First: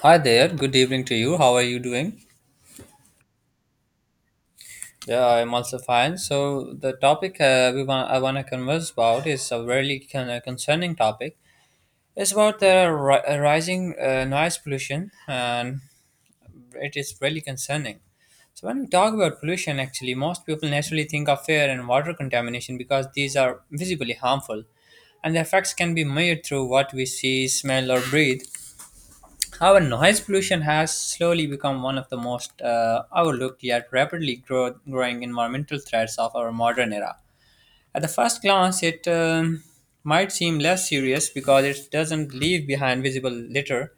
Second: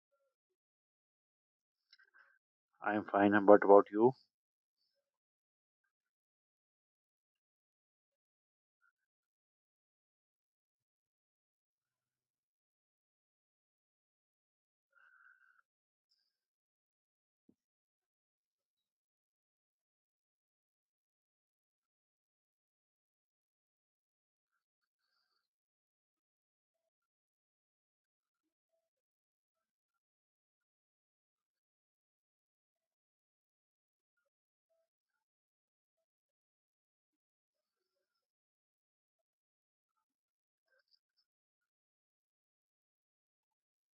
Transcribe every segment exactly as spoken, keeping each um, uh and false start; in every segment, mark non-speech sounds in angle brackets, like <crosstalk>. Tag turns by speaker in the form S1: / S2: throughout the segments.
S1: Hi there, good evening to you. How are you doing?
S2: I'm fine. And what about you?
S1: Yeah, I'm also fine. So the topic uh, we want I want to converse about is a really con- uh, concerning topic. It's about the ri- uh, rising uh, noise pollution, and it is really concerning. So when we talk about pollution, actually, most people naturally think of air and water contamination because these are visibly harmful, and the effects can be measured through what we see, smell, or breathe. Our noise pollution has slowly become one of the most uh, overlooked yet rapidly grow- growing environmental threats of our modern era. At the first glance, it um, might seem less serious because it doesn't leave behind visible litter,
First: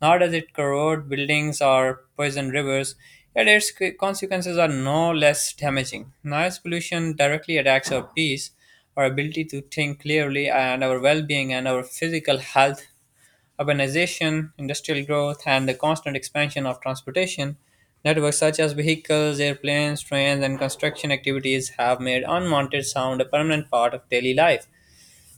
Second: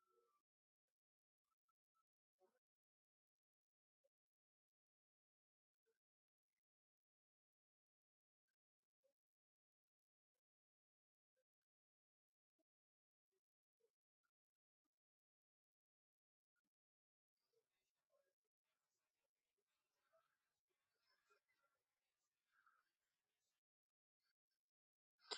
S1: nor does it corrode buildings or poison rivers, yet its c- consequences are no less damaging. Noise pollution directly attacks our peace, our ability to think clearly, and our well being and our physical health. Urbanization, industrial growth, and the constant expansion of transportation networks such as vehicles, airplanes, trains, and construction activities have made unwanted sound a permanent part of daily life.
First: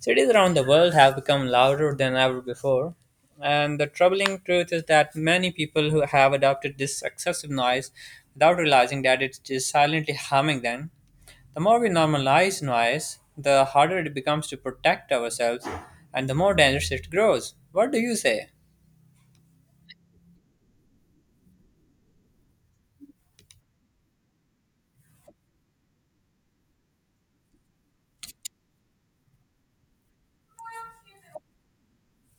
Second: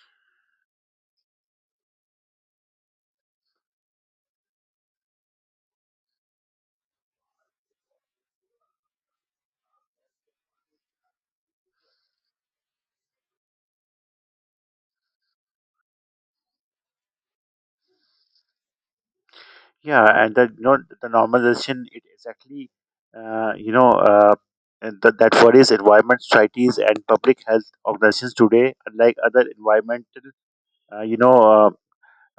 S1: Cities around the world have become louder than ever before, and the troubling truth is that many people who have adopted this excessive noise without realizing that it is silently harming them. The more we normalize noise, the harder it becomes to protect ourselves and the more dangerous it grows. What do you say?
S2: Yeah, and that you know, the normalization it exactly uh, you know uh, and that that worries environment societies and public health organizations today, unlike other environmental uh, you know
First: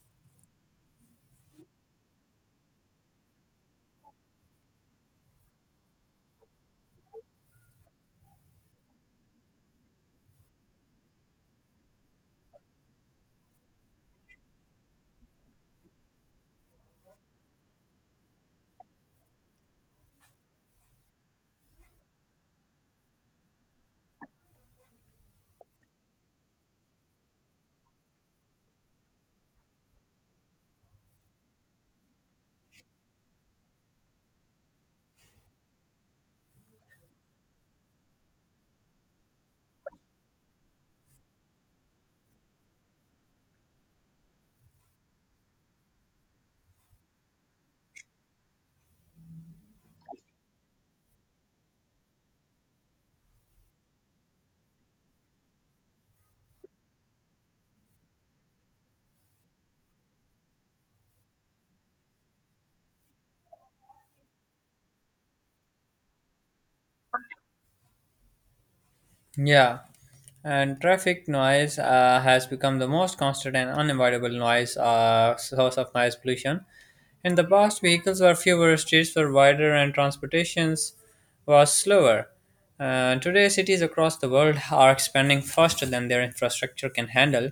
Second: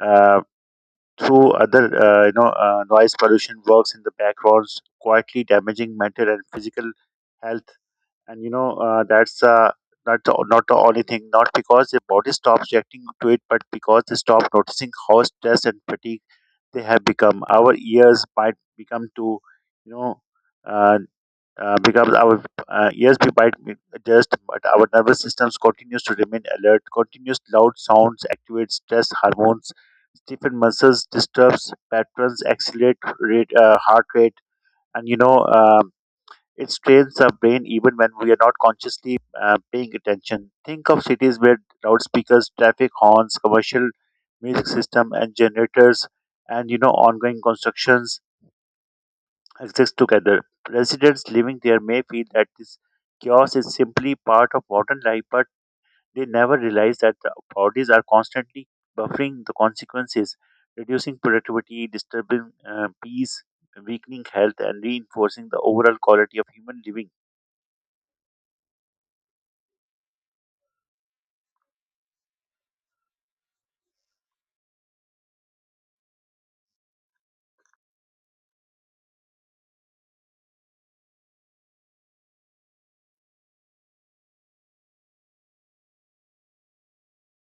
S2: uh, uh, through other uh, you know uh, noise pollution works in the backgrounds, quietly damaging mental and physical health. And you know uh, that's uh, not the, not the only thing. Not because the body stops reacting to it, but because they stop noticing how stress and fatigue they have become. Our ears might become to, you know, uh, uh, becomes our uh, ears we might be- adjust, but our nervous systems continues to remain alert. Continuous loud sounds activate stress hormones, stiffen muscles, disturbs patterns, accelerate rate, uh, heart rate, and you know. Uh, it strains the brain even when we are not consciously uh, paying attention. Think of cities where loudspeakers, traffic horns, commercial music system, and generators, and you know ongoing constructions exist together. Residents living there may feel that this chaos is simply part of modern life, but they never realize that the authorities are constantly buffering the consequences, reducing productivity, disturbing uh, peace, weakening health, and reinforcing the overall quality of human living.
S1: Yeah, and traffic noise uh, has become the most constant and unavoidable noise uh, source of noise pollution. In the past, vehicles were fewer, streets were wider, and transportations was slower. Uh, today, cities across the world are expanding faster than their infrastructure can handle.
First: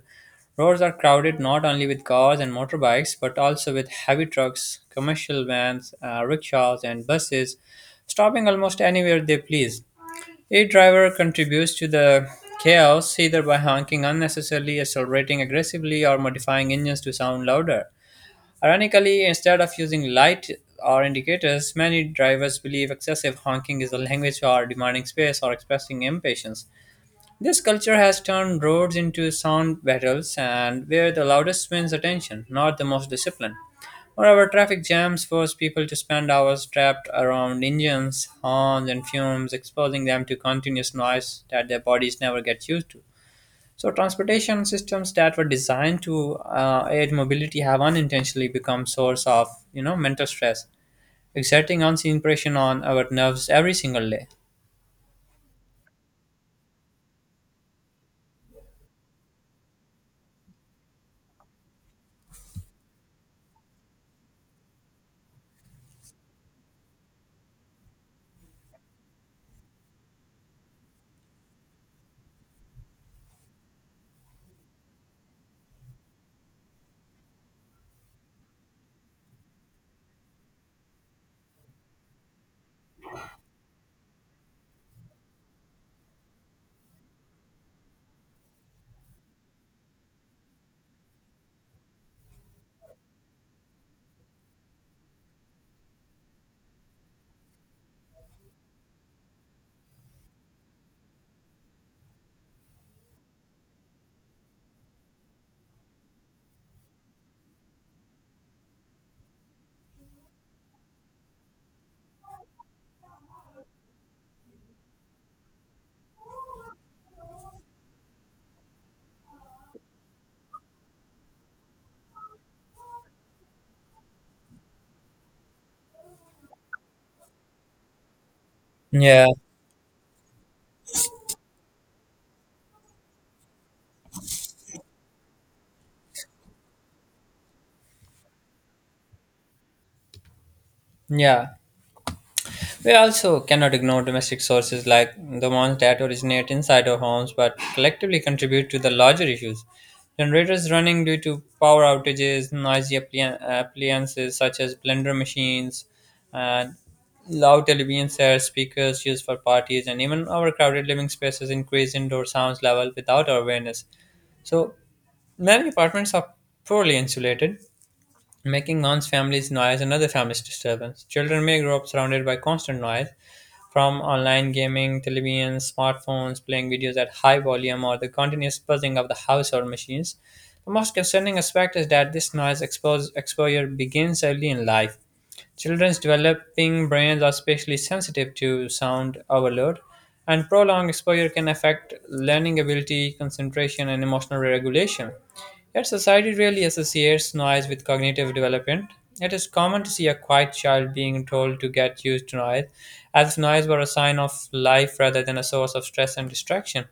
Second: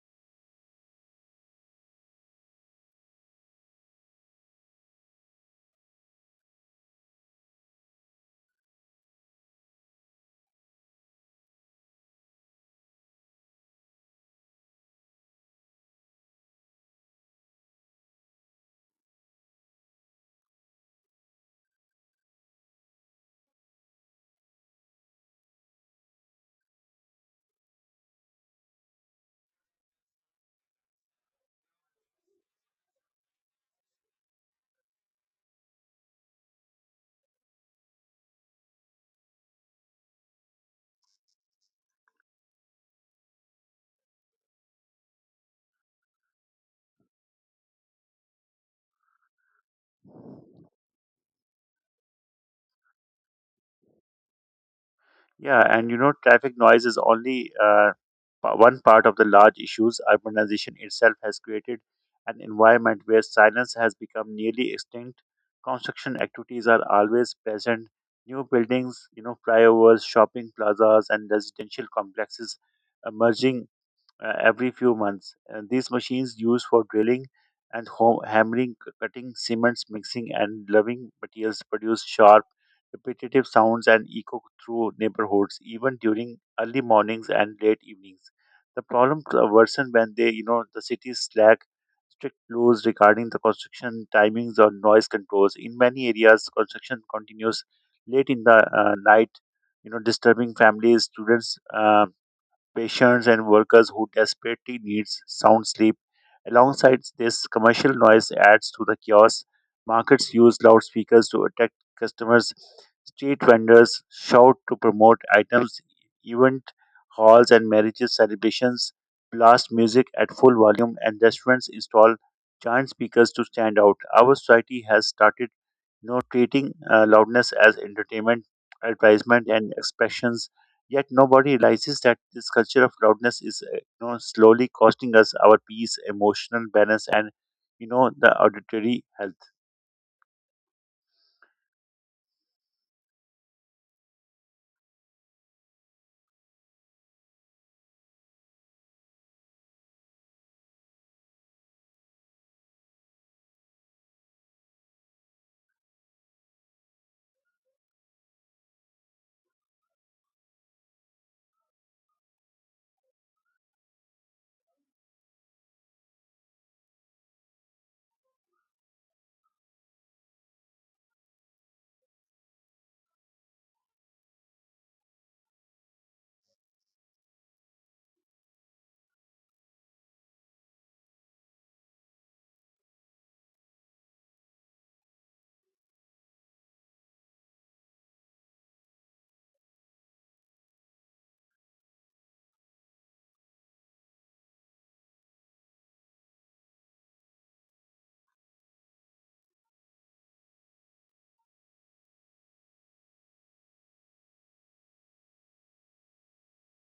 S1: Roads are crowded not only with cars and motorbikes, but also with heavy trucks, commercial vans, uh, rickshaws, and buses, stopping almost anywhere they please. A driver contributes to the chaos either by honking unnecessarily, accelerating aggressively, or modifying engines to sound louder. Ironically, instead of using light or indicators, many drivers believe excessive honking is a language for demanding space or expressing impatience. This culture has turned roads into sound battles and where the loudest wins attention, not the most disciplined. Moreover, traffic jams force people to spend hours trapped around engines, horns, and fumes, exposing them to continuous noise that their bodies never get used to. So, transportation systems that were designed to uh, aid mobility have unintentionally become source of, you know, mental stress, exerting unseen pressure on our nerves every single day.
S2: Yeah, and you know, traffic noise is only uh, pa- one part of the large issues. Urbanization itself has created an environment where silence has become nearly extinct. Construction activities are always present. New buildings, you know, flyovers, shopping plazas, and residential complexes emerging uh, every few months. And these machines used for drilling and home, hammering, c- cutting cements, mixing, and loving materials produce sharp, repetitive sounds and echo through neighborhoods, even during early mornings and late evenings. The problem c- worsen when they, you know, the cities lack strict rules regarding the construction timings or noise controls. In many areas, construction continues late in the uh, night, you know, disturbing families, students, um, patients, and workers who desperately need sound sleep. Alongside this, commercial noise adds to the chaos. Markets use loudspeakers to attract customers. Street vendors shout to promote items. Event halls and marriages celebrations blast music at full volume, and restaurants install giant speakers to stand out. Our society has started you know, treating uh, loudness as entertainment,
S1: Yeah,
S2: advertisement, and expressions. Yet nobody realizes that this culture of loudness is, uh, you know, slowly costing us our peace, emotional balance, and you know, the auditory health.
S1: yeah. We also cannot ignore domestic sources like the ones that originate inside our homes but collectively contribute to the larger issues. Generators running due to power outages, noisy appli- appliances such as blender machines, and loud television sets, speakers used for parties, and even overcrowded living spaces increase indoor sounds level without our awareness. So many apartments are poorly insulated, making one's family's noise another family's disturbance. Children may grow up surrounded by constant noise from online gaming, televisions, smartphones, playing videos at high volume, or the continuous buzzing of the household machines. The most concerning aspect is that this noise expose, exposure begins early in life. Children's developing brains are especially sensitive to sound overload, and prolonged exposure can affect learning ability, concentration, and emotional regulation. Yet, society rarely associates noise with cognitive development. It is common to see a quiet child being told to get used to noise, as if noise were a sign of life rather than a source of stress and distraction.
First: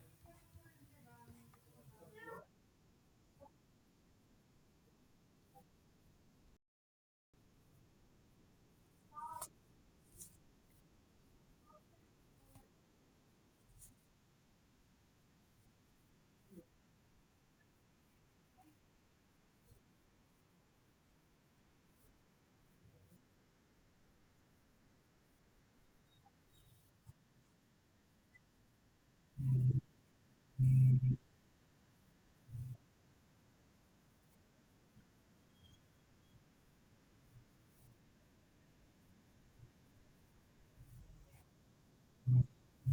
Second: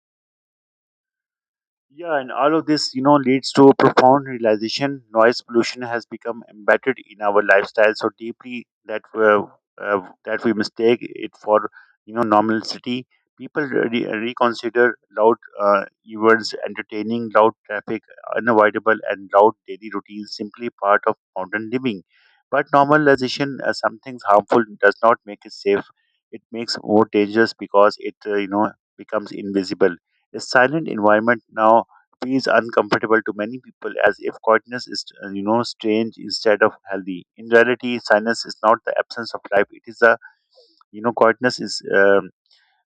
S2: Yeah, and all of this, you know, leads to a profound realization. Noise pollution has become embedded in our lifestyle so deeply that uh, uh, that we mistake it for, you know, normality. People re- reconsider loud uh, events entertaining, loud traffic unavoidable, and loud daily routines simply part of modern living. But normalization, uh, something harmful, does not make it safe. It makes more dangerous because it, uh, you know, becomes invisible. A silent environment now feels uncomfortable to many people as if quietness is, uh, you know, strange instead of healthy. In reality, silence is not the absence of life. It is the, you know, quietness is um,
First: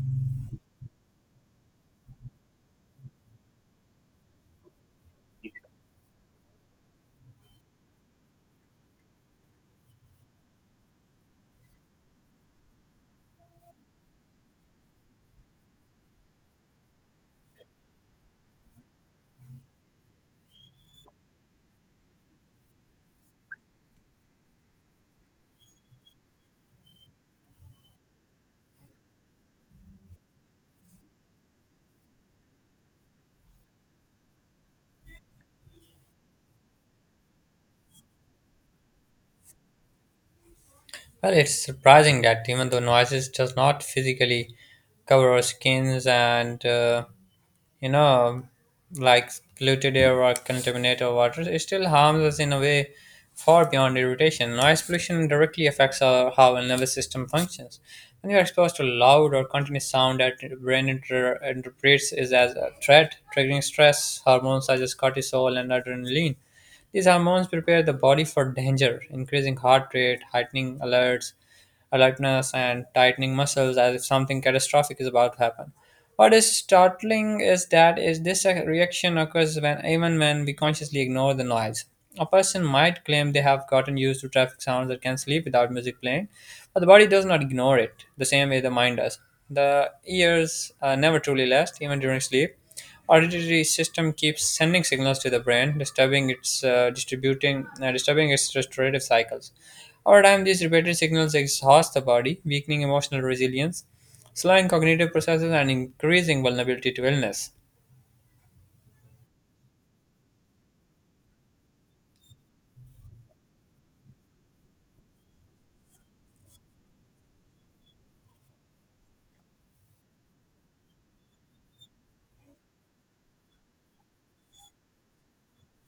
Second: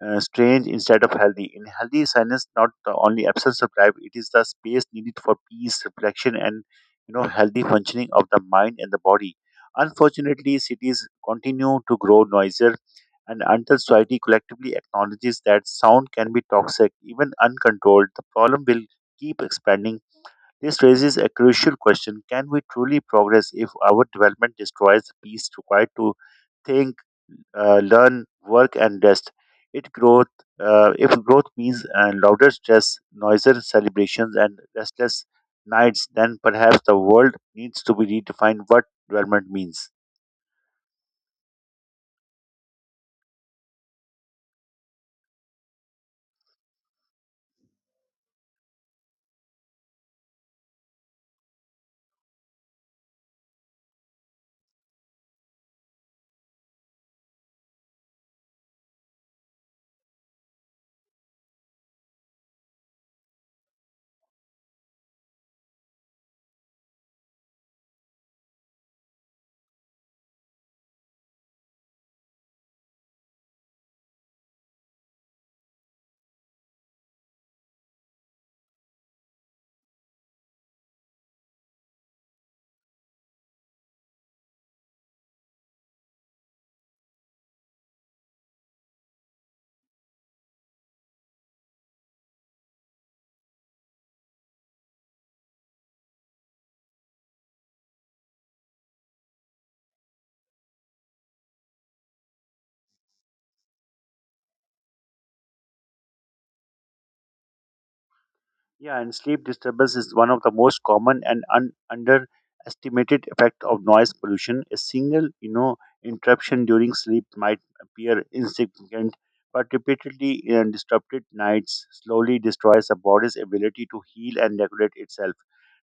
S2: uh, strange instead of healthy. In healthy silence, not the only absence of drive, it is the space needed for peace, reflection, and you know healthy functioning of the mind and the body. Unfortunately, cities continue to grow noisier, and until society collectively acknowledges that sound can be toxic, even uncontrolled, the problem will keep expanding. This raises a crucial question: can we truly progress if our development destroys the peace required to think, uh, learn, work, and rest? It growth, uh, if growth means uh, louder stress, noisier celebrations, and restless nights, then perhaps the world needs to be redefined what development means.
S1: Well, it's surprising that even though noises does not physically cover our skins and uh, you know, like polluted air or contaminated water, it still harms us in a way far beyond irritation. Noise pollution directly affects our, how our nervous system functions. When you are exposed to loud or continuous sound that your brain inter- interprets is as a threat, triggering stress hormones such as cortisol and adrenaline. These hormones prepare the body for danger, increasing heart rate, heightening alerts, alertness, and tightening muscles as if something catastrophic is about to happen. What is startling is that is this reaction occurs when even when we consciously ignore the noise. A person might claim they have gotten used to traffic sounds that can sleep without music playing, but the body does not ignore it the same way the mind does. The ears uh, never truly rest, even during sleep. Auditory system keeps sending signals to the brain, disturbing its uh, distributing, uh, disturbing its restorative cycles. Over time, these repeated signals exhaust the body, weakening emotional resilience, slowing cognitive processes, and increasing vulnerability to illness.
S2: Yeah, and sleep disturbance is one of the most common and un- underestimated effect of noise pollution. A single, you know, interruption during sleep might appear insignificant, but repeatedly uh, disrupted nights slowly destroys the body's ability to heal and regulate itself.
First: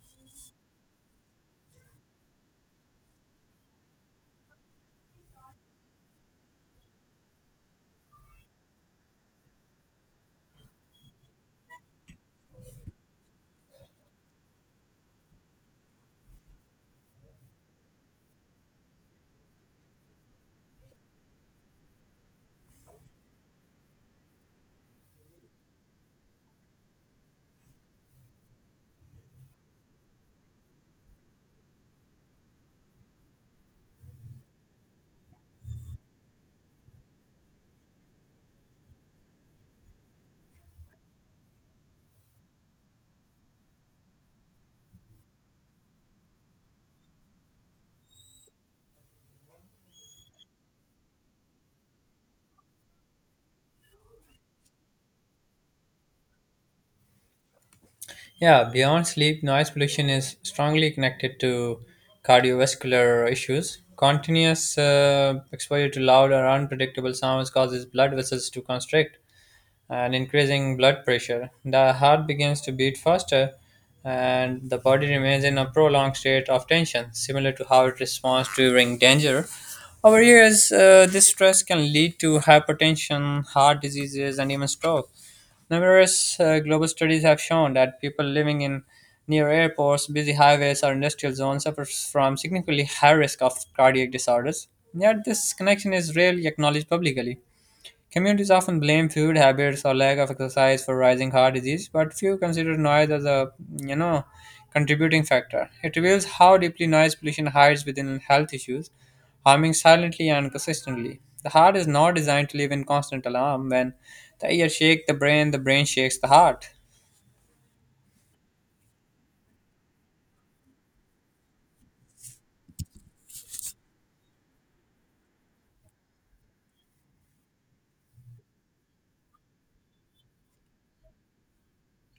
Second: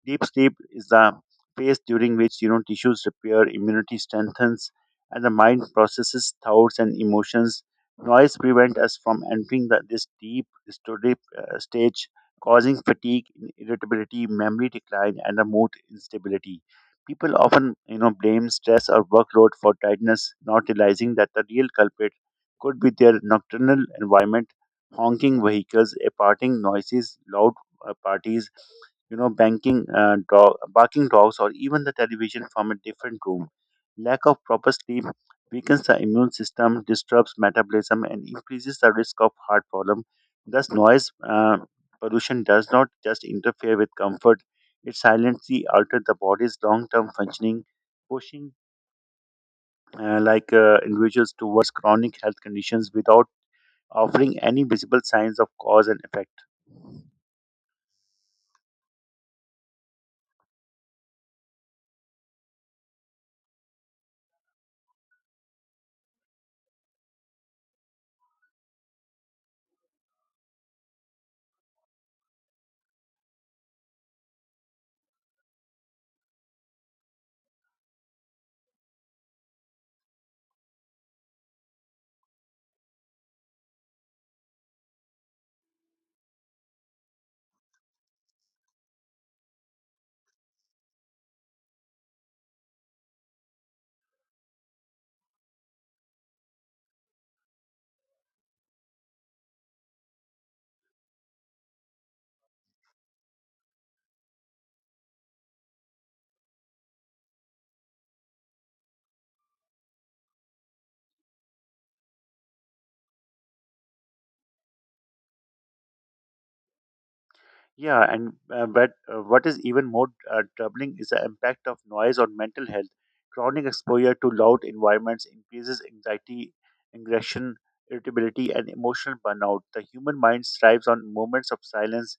S2: Deep sleep is the phase during which you know tissues repair, immunity strengthens, and the mind processes thoughts and emotions. Noise prevents us from entering the, this deep restorative uh, stage, causing fatigue, irritability, memory decline, and a mood instability. People often, you know, blame stress or workload for tiredness, not realizing that the real culprit could be their nocturnal environment, honking vehicles, aparting noises, loud uh, parties, you know, banking uh, dog, barking dogs, or even the television from a different room. Lack of proper sleep weakens the immune system, disturbs metabolism, and increases the risk of heart problem. Thus, noise uh, pollution does not just interfere with comfort; it silently alters the body's long-term functioning, pushing uh, like uh, individuals towards chronic health conditions without offering any visible signs of cause and effect.
S1: Yeah, beyond sleep, noise pollution is strongly connected to cardiovascular issues. Continuous uh, exposure to loud or unpredictable sounds causes blood vessels to constrict, and increasing blood pressure. The heart begins to beat faster and the body remains in a prolonged state of tension, similar to how it responds during danger. Over years, uh, this stress can lead to hypertension, heart diseases, and even stroke. Numerous uh, global studies have shown that people living in near airports, busy highways, or industrial zones suffer from significantly high risk of cardiac disorders. Yet, this connection is rarely acknowledged publicly. Communities often blame food habits or lack of exercise for rising heart disease, but few consider noise as a you know contributing factor. It reveals how deeply noise pollution hides within health issues, harming silently and consistently. The heart is not designed to live in constant alarm. When the ear shakes the brain, the brain shakes the heart.
S2: Yeah, and uh, but uh, what is even more uh, troubling is the impact of noise on mental health. Chronic exposure to loud environments increases anxiety, aggression, irritability, and emotional burnout. The human mind thrives on moments of silence.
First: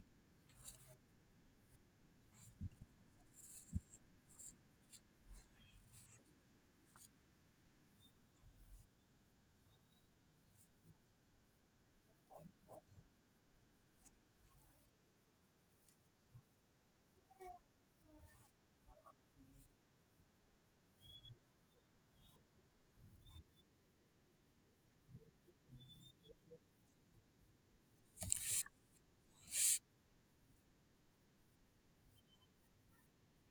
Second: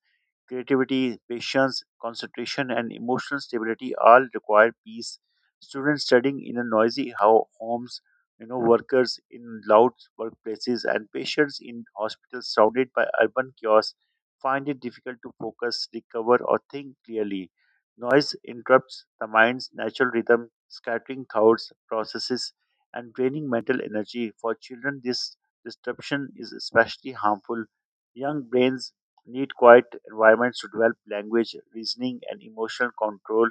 S2: Creativity, patience, concentration, and emotional stability all require peace. Students studying in a noisy ho- homes, you know, workers in loud workplaces, and patients in hospitals surrounded by urban chaos find it difficult to focus, recover, or think clearly. Noise interrupts the mind's natural rhythm, scattering thoughts, processes, and draining mental energy. For children, this disruption is especially harmful. Young brains need quiet environments to develop language, reasoning, and emotional control,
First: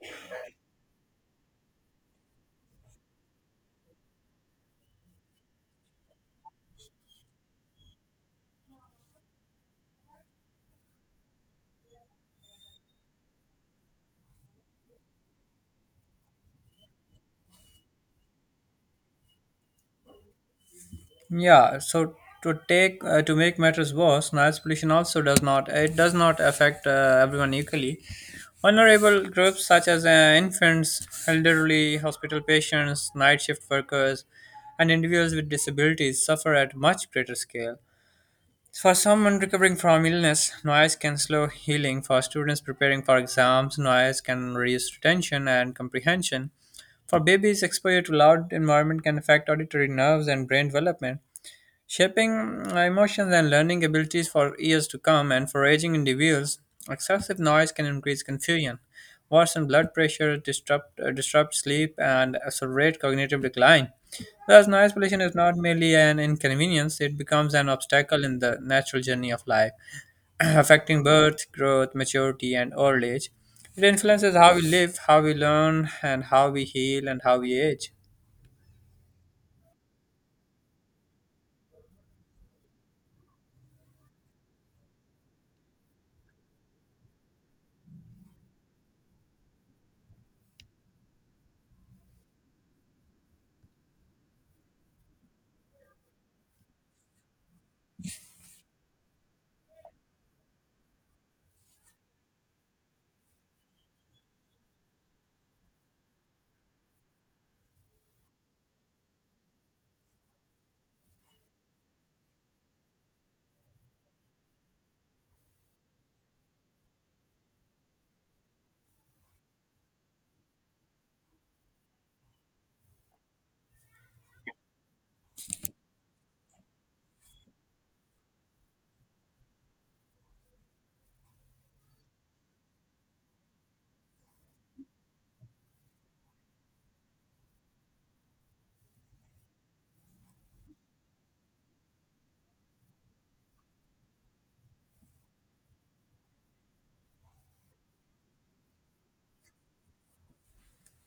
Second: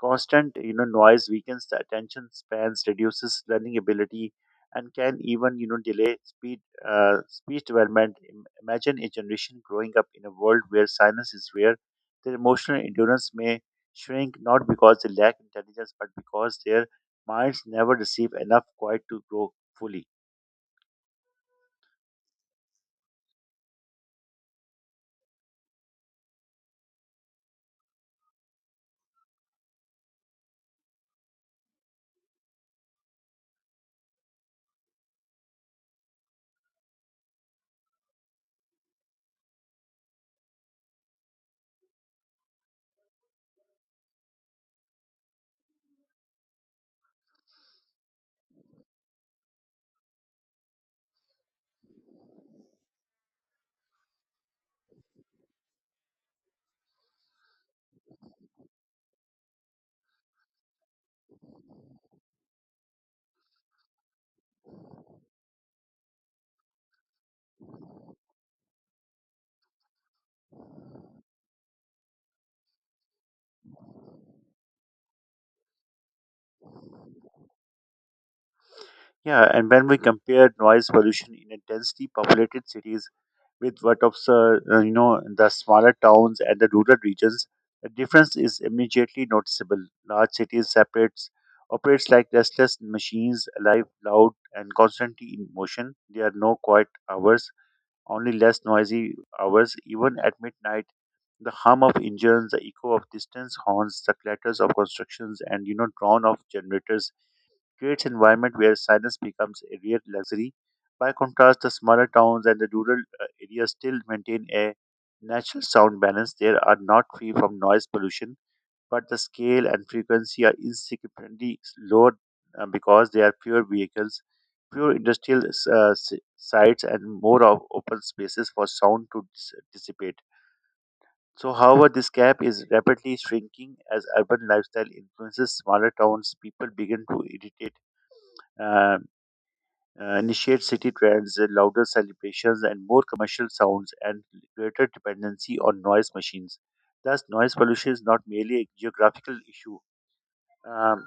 S2: constant you know noise weakens the attention spans, reduces learning ability, and can even you know delay speed uh, speech development. Im- imagine a generation growing up in a world where silence is rare. Their emotional endurance may shrink, not because they lack intelligence, but because their minds never receive enough quiet to grow fully.
S1: Yeah, so to take uh, to make matters worse, noise pollution also does not it does not affect uh, everyone equally. Vulnerable groups such as uh, infants, elderly, hospital patients, night shift workers, and individuals with disabilities suffer at much greater scale. For someone recovering from illness, noise can slow healing. For students preparing for exams, noise can reduce retention and comprehension. For babies, exposure to loud environment can affect auditory nerves and brain development, shaping emotions and learning abilities for years to come. And for aging individuals, excessive noise can increase confusion, worsen blood pressure, disrupt, uh, disrupt sleep, and accelerate cognitive decline. Thus, noise pollution is not merely an inconvenience, it becomes an obstacle in the natural journey of life, <clears throat> affecting birth, growth, maturity, and old age. It influences how we live, how we learn, and how we heal, and how we age.
S2: Yeah, and when we compare noise pollution in intensely populated cities with what of uh, uh, you know the smaller towns and the rural regions, the difference is immediately noticeable. Large cities separates operates like restless machines, alive, loud, and constantly in motion. There are no quiet hours, only less noisy hours. Even at midnight, the hum of engines, the echo of distant horns, the clatters of constructions, and you know, drone of generators creates environment where silence becomes a real luxury. By contrast, the smaller towns and the rural uh, areas still maintain a natural sound balance. They are not free from noise pollution, but the scale and frequency are insignificantly lower uh, because there are fewer vehicles, fewer industrial uh, s- sites, and more of open spaces for sound to dis- dissipate. So, however, this gap is rapidly shrinking as urban lifestyle influences smaller towns. People begin to irritate uh, uh, initiate city trends, uh, louder celebrations, and more commercial sounds, and greater dependency on noise machines. Thus, noise pollution is not merely a geographical issue. Um,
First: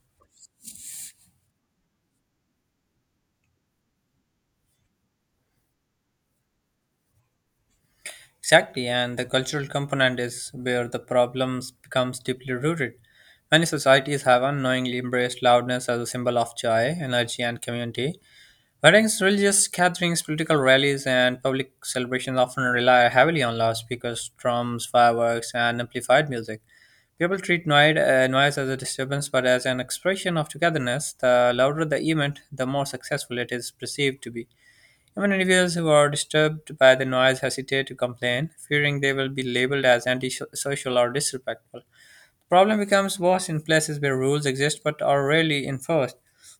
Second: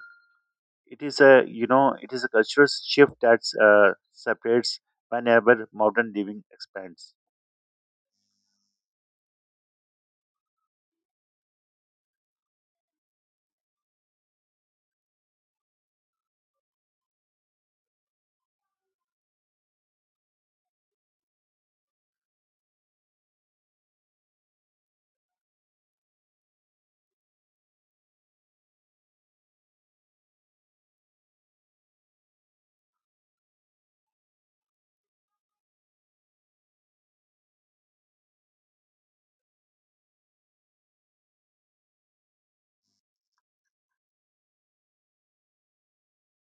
S2: it is a you know it is a cultural shift that uh, separates whenever modern living expands.
S1: Exactly, and the cultural component is where the problems becomes deeply rooted. Many societies have unknowingly embraced loudness as a symbol of joy, energy, and community. Weddings, religious gatherings, political rallies, and public celebrations often rely heavily on loudspeakers, drums, fireworks, and amplified music. People treat noise, uh, noise as a disturbance, but as an expression of togetherness. The louder the event, the more successful it is perceived to be. Even individuals who are disturbed by the noise hesitate to complain, fearing they will be labeled as antisocial or disrespectful. The problem becomes worse in places where rules exist but are rarely enforced.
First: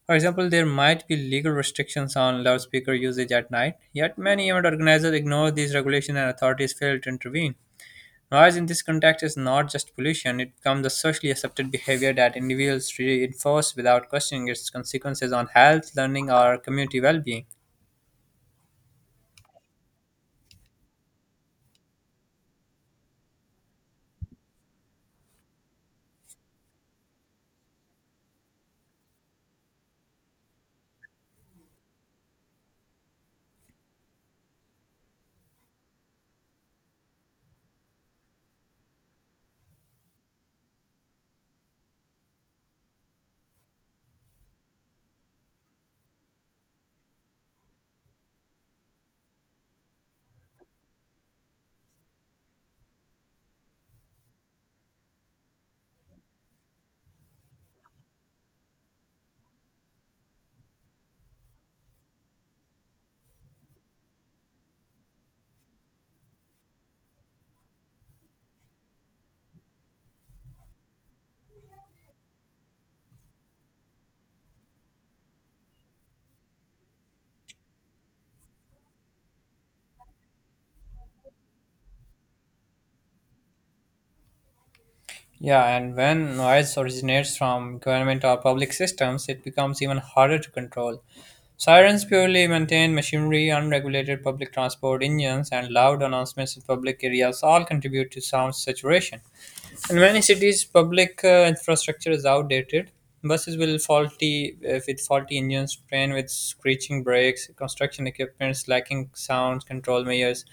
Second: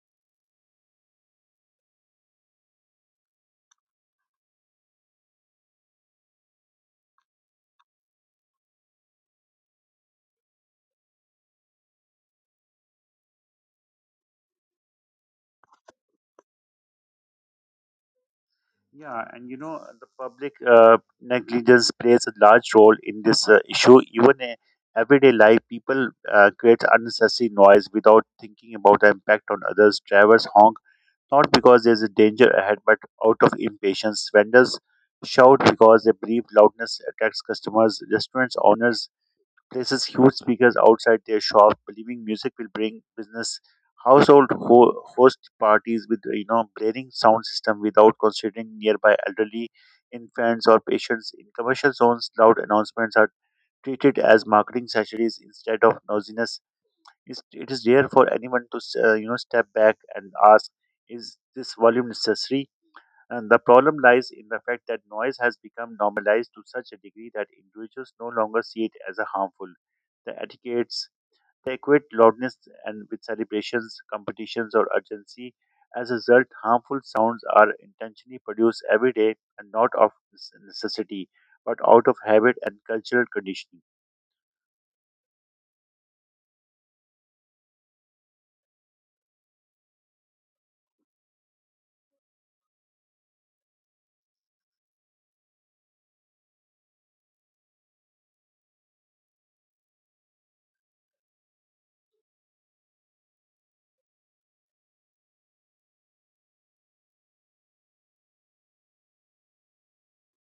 S1: For example, there might be legal restrictions on loudspeaker usage at night, yet many event organizers ignore these regulations and authorities fail to intervene. Noise in this context is not just pollution, it becomes a socially accepted behavior that individuals reinforce without questioning its consequences on health, learning, or community well being.
S2: Yeah, and you know the public uh, negligence plays a large role in this uh, issue. Even in everyday life, people uh, create unnecessary noise without thinking about the impact on others. Drivers honk not because there is a danger ahead, but out of impatience. Vendors shout because they believe loudness attracts customers. Restaurants owners places huge speakers outside their shop, believing music will bring business. Household ho- host parties with you know blaring sound system without considering nearby elderly, infants or patients. In commercial zones, loud announcements are treated as marketing sachets instead of noisiness. It's, it is rare for anyone to uh, you know step back and ask, is this volume necessary? And the problem lies in the fact that noise has become normalized to such a degree that individuals no longer see it as a harmful. The etiquettes they equate loudness and with celebrations, competitions, or urgency. As a result, harmful sounds are intentionally produced every day and not of necessity, but out of habit and cultural conditioning.
S1: Yeah, and when noise originates from government or public systems, it becomes even harder to control. Sirens purely maintained machinery, unregulated public transport engines, and loud announcements in public areas all contribute to sound saturation. In many cities, public uh, infrastructure is outdated. Buses will faulty uh, with faulty engines, train with screeching brakes, construction equipments lacking sound control measures,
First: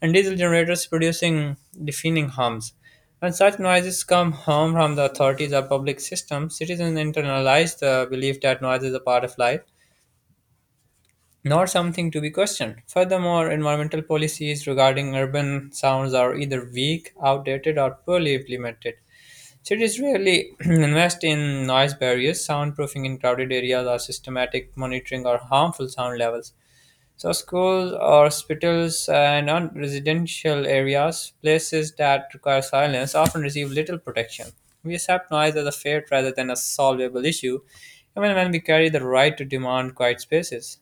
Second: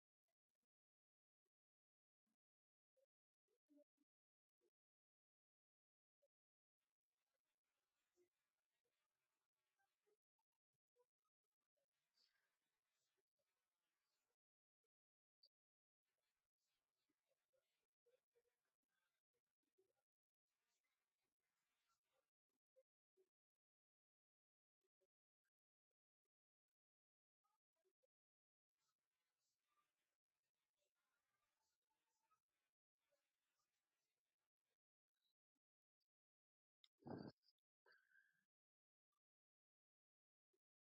S1: and diesel generators producing deafening hums. When such noises come home from the authorities or public systems, citizens internalize the belief that noise is a part of life, not something to be questioned. Furthermore, environmental policies regarding urban sounds are either weak, outdated, or poorly implemented. Cities rarely <clears throat> invest in noise barriers, soundproofing in crowded areas, or systematic monitoring or harmful sound levels. So, schools or hospitals and non residential areas, places that require silence, often receive little protection. We accept noise as a fate rather than a solvable issue, even when we carry the right to demand quiet spaces.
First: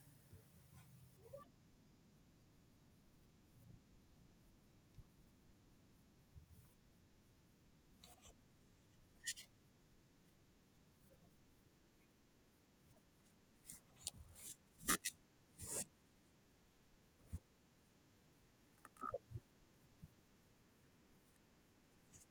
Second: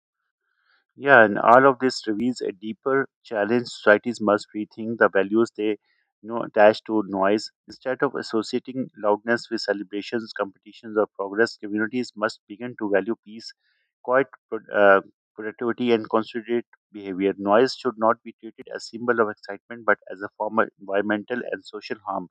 S2: Yeah, and all of this reveals a deeper challenge. Societies must rethink the values they you know attached to noise. Instead of associating loudness with celebrations, competitions, or progress, communities must begin to value peace, quiet, pro- uh, productivity, and considerate behavior. Noise should not be treated as symbol of excitement, but as a form of environmental and social harm.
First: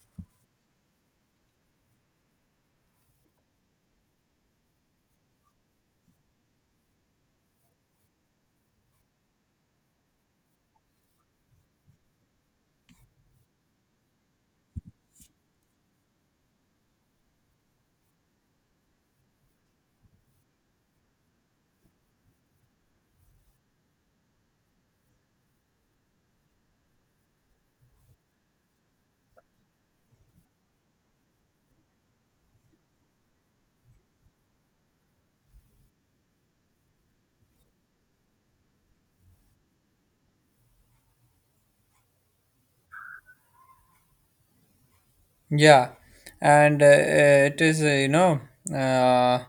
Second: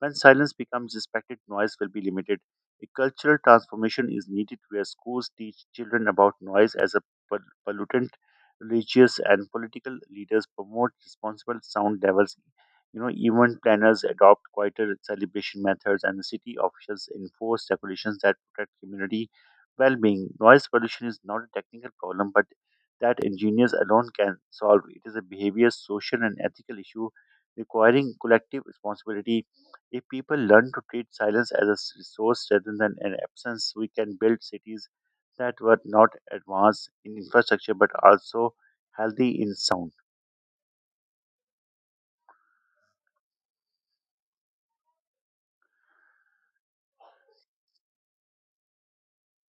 S2: When silence becomes respected, noise will be limited. A cultural transformation is needed where schools teach children about noise as a pol- pollutant. Religious and political leaders promote responsible sound levels. You know, event planners adopt quieter celebration methods, and city officials enforce regulations that protect community well-being. Noise pollution is not a technical problem, but that engineers alone can solve. It is a behavior, social, and ethical issue requiring collective responsibility. If people learn to treat silence as a s- resource rather than an absence, we can build cities that were not advanced in infrastructure but also healthy in sound.
S1: Yeah, and uh, it is, uh, you know, uh,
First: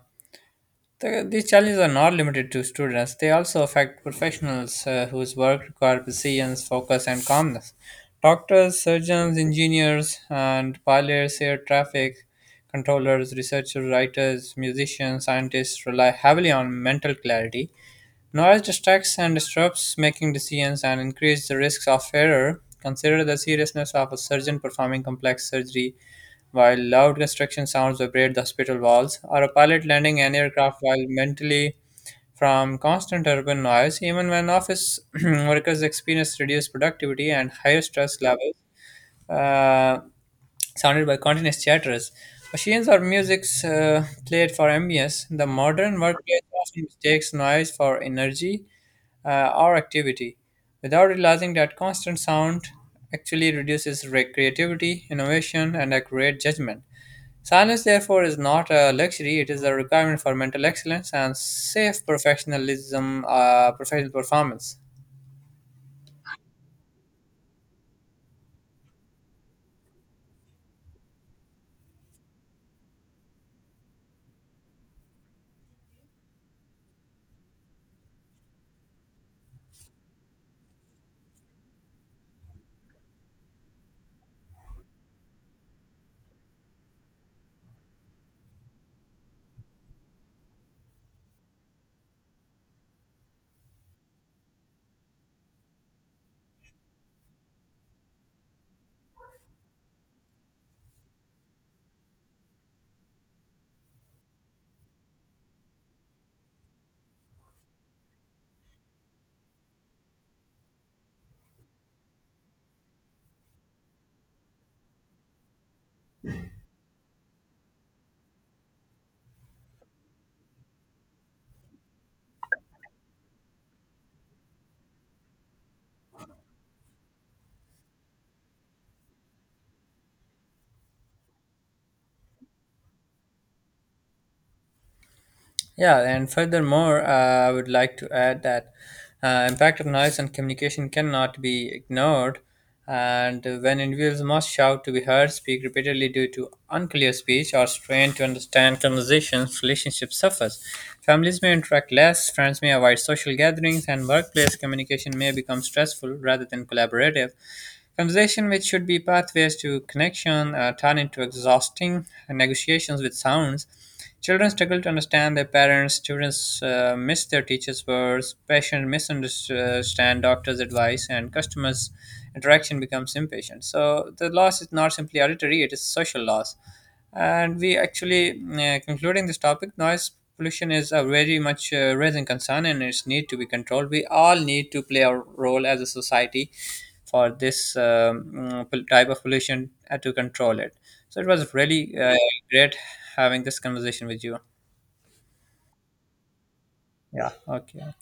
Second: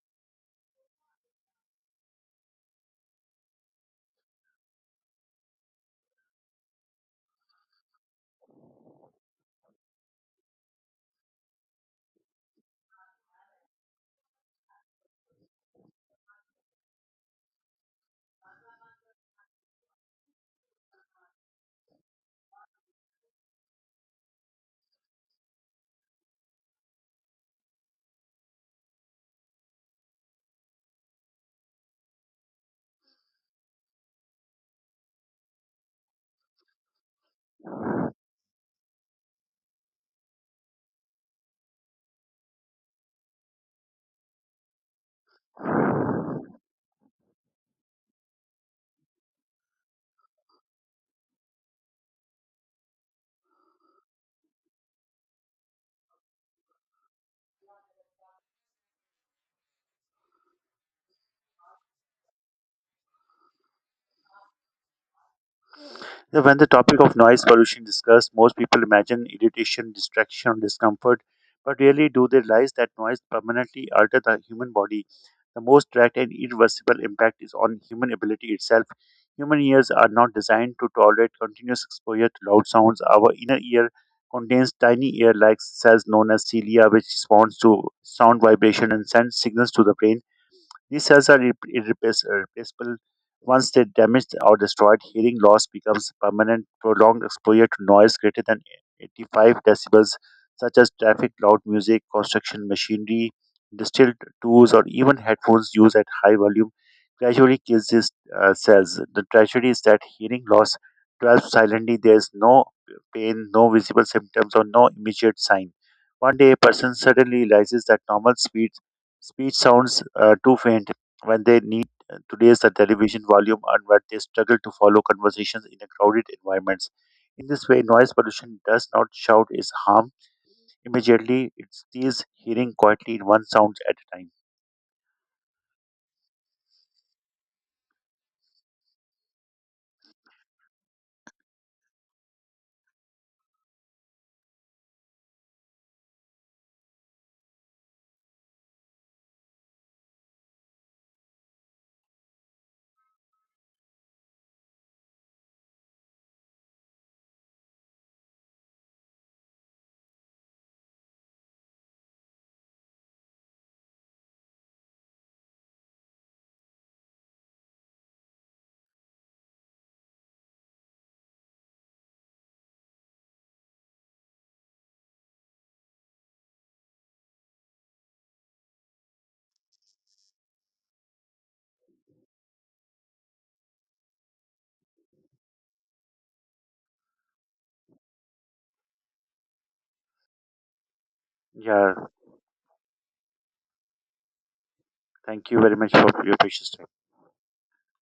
S1: The, these challenges are not limited to students, they also affect professionals uh, whose work require precision, focus, and calmness. Doctors, surgeons, engineers, and pilots, air traffic controllers, researchers, writers, musicians, scientists rely heavily on mental clarity. Noise distracts and disrupts making decisions and increases the risks of error. Consider the seriousness of a surgeon performing complex surgery while loud construction sounds vibrate the hospital walls, or a pilot landing an aircraft while mentally from constant urban noise, even when office <clears throat> workers experience reduced productivity and higher stress levels uh, sounded by continuous chatters. Machines or music's uh, played for ambience. The modern workplace often mistakes noise for energy uh, or activity, without realizing that constant sound actually reduces re- creativity, innovation, and accurate judgment. Silence, therefore, is not a luxury; it is a requirement for mental excellence and safe professionalism, uh, professional performance.
S2: Now, when the topic of noise pollution is discussed, most people imagine irritation, distraction, or discomfort, but rarely do they realize that noise permanently alters the human body. The most direct and irreversible impact is on human ability itself. Human ears are not designed to tolerate continuous exposure to loud sounds. Our inner ear contains tiny ear-like cells known as cilia, which responds to sound vibration and sends signals to the brain. These cells are irrep- irreplace- irreplaceable. Once they're damaged or destroyed, hearing loss becomes permanent. Prolonged exposure to noise greater than eighty-five decibels, such as traffic, loud music, construction machinery, distilled tools, or even headphones used at high volume, gradually kills these uh, cells. The tragedy is that hearing loss develops silently. There is no pain, no visible symptoms, or no immediate sign. One day, a person suddenly realizes that normal speed speech sounds uh, too faint, when they need to raise the television volume and when they struggle to follow conversations in a crowded environments. In this way, noise pollution does not shout its harm immediately. It steals hearing quietly in one sound at a time.
S1: Yeah, and furthermore, uh, I would like to add that uh, impact of noise on communication cannot be ignored. And when individuals must shout to be heard, speak repeatedly due to unclear speech, or strain to understand conversations, relationships suffers. Families may interact less, friends may avoid social gatherings, and workplace communication may become stressful rather than collaborative. Conversation, which should be pathways to connection, uh, turn into exhausting negotiations with sounds. Children struggle to understand their parents, students uh, miss their teachers' words, patients misunderstand doctors' advice, and customers' interaction becomes impatient. So the loss is not simply auditory, it is social loss. And we actually, uh, concluding this topic, noise pollution is a very much uh, raising concern and its need to be controlled. We all need to play our role as a society for this um, mm, pol- type of pollution uh, to control it. So it was really
S2: Yeah,
S1: uh, great having this conversation with you.
S2: thank you very much for your precious
S1: Yeah. Okay.